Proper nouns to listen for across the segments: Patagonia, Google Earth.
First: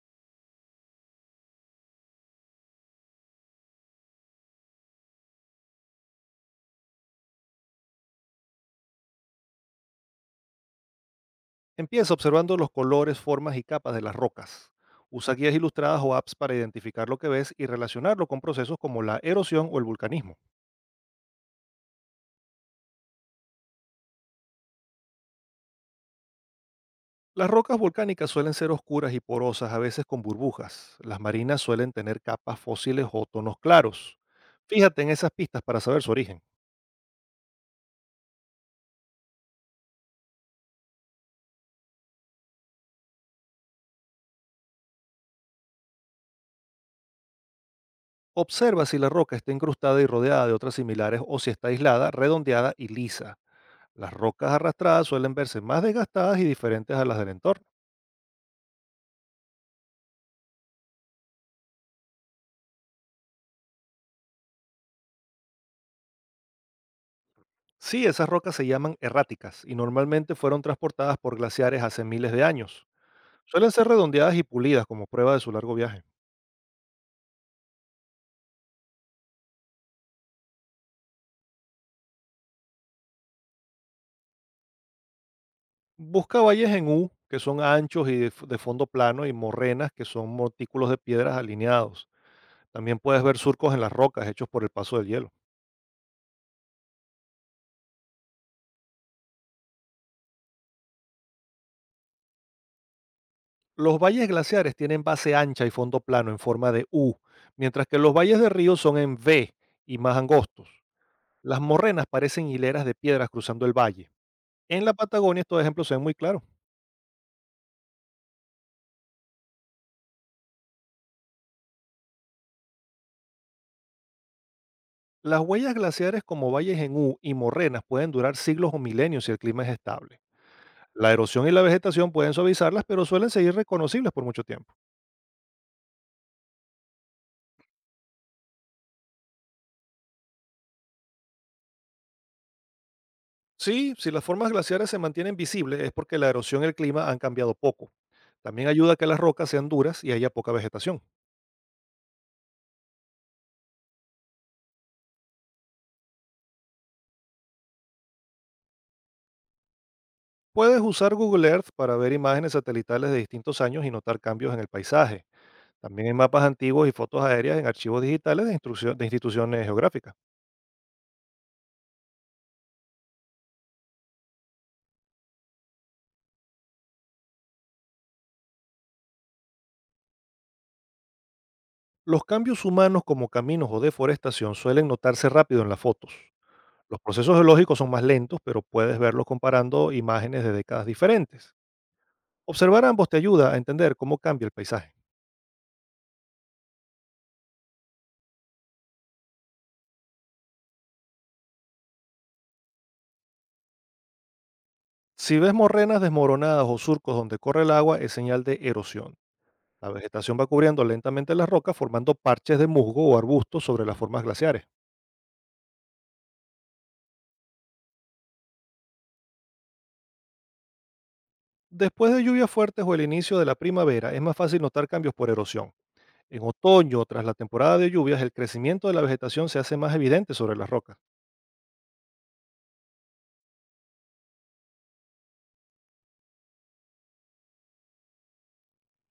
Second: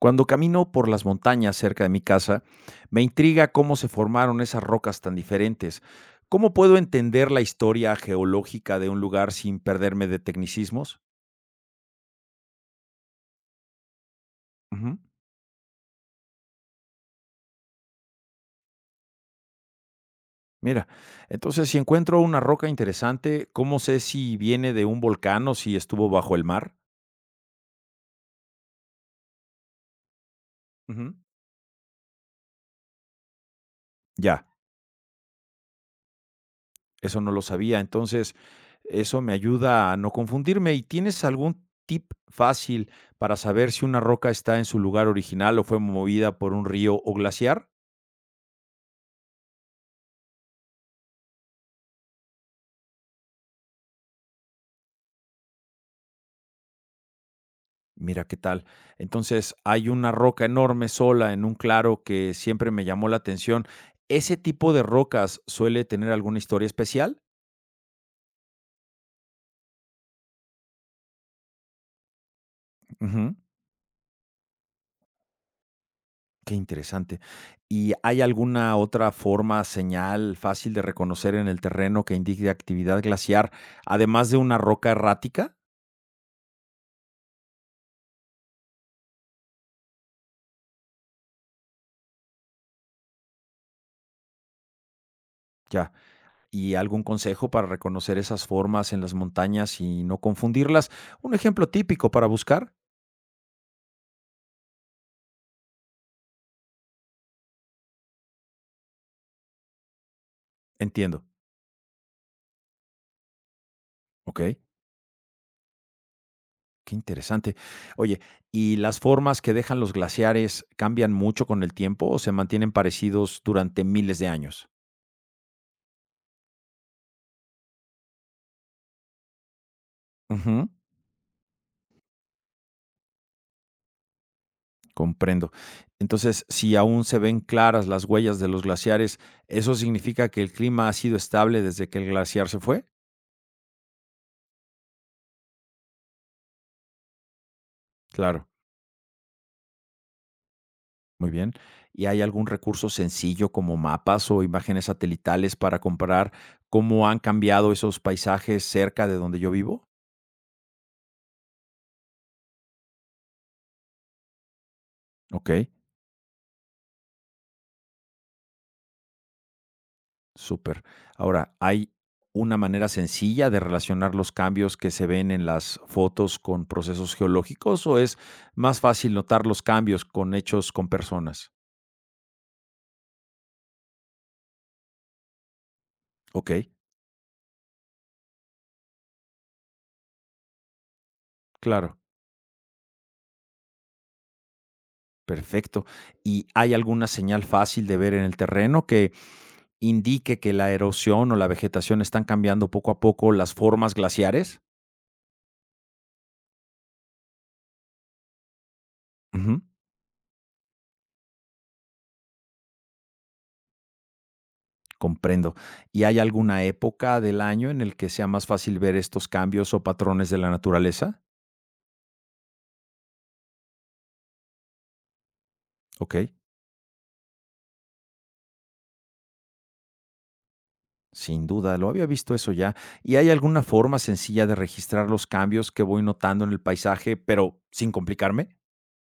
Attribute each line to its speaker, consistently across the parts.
Speaker 1: Cuando camino por las montañas cerca de mi casa, me intriga cómo se formaron esas rocas tan diferentes. ¿Cómo puedo entender la historia geológica de un lugar sin perderme de tecnicismos?
Speaker 2: Empieza observando los colores, formas y capas de las rocas.
Speaker 1: Ujú.
Speaker 2: Usa guías ilustradas o apps para identificar lo que ves y relacionarlo con procesos como la erosión o el vulcanismo.
Speaker 1: Mira, entonces si encuentro una roca interesante, ¿cómo sé si viene de un volcán o si estuvo bajo el mar?
Speaker 2: Las rocas volcánicas suelen ser oscuras y porosas, a veces con burbujas.
Speaker 1: Ujú.
Speaker 2: Las marinas suelen tener capas fósiles o tonos claros.
Speaker 1: Ya.
Speaker 2: Fíjate en esas pistas para saber su origen.
Speaker 1: Eso no lo sabía. Entonces, eso me ayuda a no confundirme. ¿Y tienes algún tip fácil para saber si una roca está en su lugar original o fue movida por un río o glaciar?
Speaker 2: Observa si la roca está incrustada y rodeada de otras similares o si está aislada, redondeada y lisa. Las rocas arrastradas suelen verse más desgastadas y diferentes a las del entorno.
Speaker 1: Mira qué tal. Entonces, hay una roca enorme sola en un claro que siempre me llamó la atención. ¿Ese tipo de rocas suele tener alguna historia especial?
Speaker 2: Sí, esas rocas se llaman erráticas y normalmente fueron transportadas por glaciares hace miles de años.
Speaker 1: Ujú.
Speaker 2: Suelen ser redondeadas y pulidas como prueba de su largo viaje.
Speaker 1: Qué interesante. ¿Y hay alguna otra forma, señal fácil de reconocer en el terreno que indique actividad glaciar, además de una roca errática?
Speaker 2: Busca valles en U, que son anchos y de fondo plano, y morrenas, que son montículos de piedras alineados. También puedes ver surcos en las rocas hechos por el paso del hielo.
Speaker 1: Ya. ¿Y algún consejo para reconocer esas formas en las montañas y no confundirlas? Un ejemplo típico para buscar.
Speaker 2: Los valles glaciares tienen base ancha y fondo plano en forma de U, mientras que los valles de río son en V y más angostos.
Speaker 1: Entiendo.
Speaker 2: Las morrenas parecen hileras de piedras cruzando el valle.
Speaker 1: Ok.
Speaker 2: En la Patagonia estos ejemplos se ven muy claros.
Speaker 1: Qué interesante. Oye, ¿y las formas que dejan los glaciares cambian mucho con el tiempo o se mantienen parecidos durante miles de años?
Speaker 2: Las huellas glaciares como valles en U y morrenas pueden durar siglos o milenios si el clima es estable.
Speaker 1: Ujú.
Speaker 2: La erosión y la vegetación pueden suavizarlas, pero suelen seguir reconocibles por mucho tiempo.
Speaker 1: Comprendo. Entonces, si aún se ven claras las huellas de los glaciares, ¿eso significa que el clima ha sido estable desde que el glaciar se fue?
Speaker 2: Sí, si las formas glaciares se mantienen visibles es porque la erosión y el clima han cambiado poco.
Speaker 1: Claro,
Speaker 2: También ayuda a que las rocas sean duras y haya poca vegetación.
Speaker 1: muy bien. ¿Y hay algún recurso sencillo como mapas o imágenes satelitales para comparar cómo han cambiado esos paisajes cerca de donde yo vivo?
Speaker 2: Puedes usar Google Earth para ver imágenes satelitales de distintos años y notar cambios en el paisaje.
Speaker 1: Ok,
Speaker 2: También hay mapas antiguos y fotos aéreas en archivos digitales de de instituciones geográficas.
Speaker 1: súper. Ahora, ¿hay una manera sencilla de relacionar los cambios que se ven en las fotos con procesos geológicos o es más fácil notar los cambios con hechos con personas?
Speaker 2: Los cambios humanos como caminos o deforestación suelen notarse rápido en las fotos.
Speaker 1: Ok,
Speaker 2: Los procesos geológicos son más lentos, pero puedes verlos comparando imágenes de décadas diferentes.
Speaker 1: claro,
Speaker 2: Observar ambos te ayuda a entender cómo cambia el paisaje.
Speaker 1: perfecto. ¿Y hay alguna señal fácil de ver en el terreno que indique que la erosión o la vegetación están cambiando poco a poco las formas glaciares?
Speaker 2: Si ves morrenas desmoronadas o surcos donde corre el agua, es señal de erosión.
Speaker 1: Ujú,
Speaker 2: La vegetación va cubriendo lentamente las rocas formando parches de musgo o arbustos sobre las formas glaciares.
Speaker 1: comprendo. ¿Y hay alguna época del año en el que sea más fácil ver estos cambios o patrones de la naturaleza?
Speaker 2: Después de lluvias fuertes o el inicio de la primavera, es más fácil notar cambios por erosión.
Speaker 1: Ok,
Speaker 2: En otoño, tras la temporada de lluvias, el crecimiento de la vegetación se hace más evidente sobre las rocas.
Speaker 1: sin duda, lo había visto eso ya. ¿Y hay alguna forma sencilla de registrar los cambios que voy notando en el paisaje, pero sin complicarme?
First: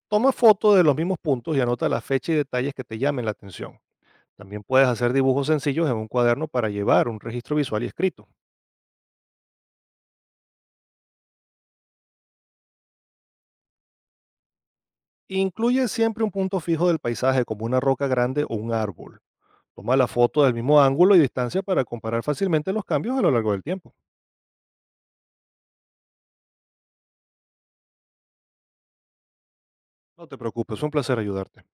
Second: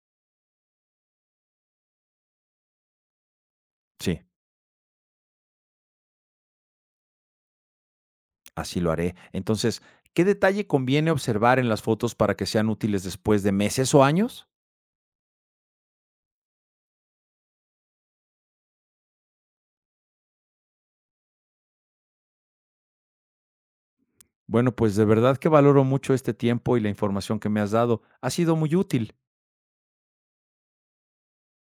Speaker 2: Toma fotos de los mismos puntos y anota la fecha y detalles que te llamen la atención.
Speaker 1: Sí.
Speaker 2: También puedes hacer dibujos sencillos en un cuaderno para llevar un registro visual y escrito.
Speaker 1: Así lo haré. Entonces, ¿qué detalle conviene observar en las fotos para que sean útiles después de meses o años?
Speaker 2: Incluye siempre un punto fijo del paisaje como una roca grande o un árbol. Toma la foto del mismo ángulo y distancia para comparar fácilmente los cambios a lo largo del tiempo.
Speaker 1: Bueno, pues de verdad que valoro mucho este tiempo y la información que me has dado. Ha sido muy útil.
Speaker 2: No te preocupes, es un placer ayudarte.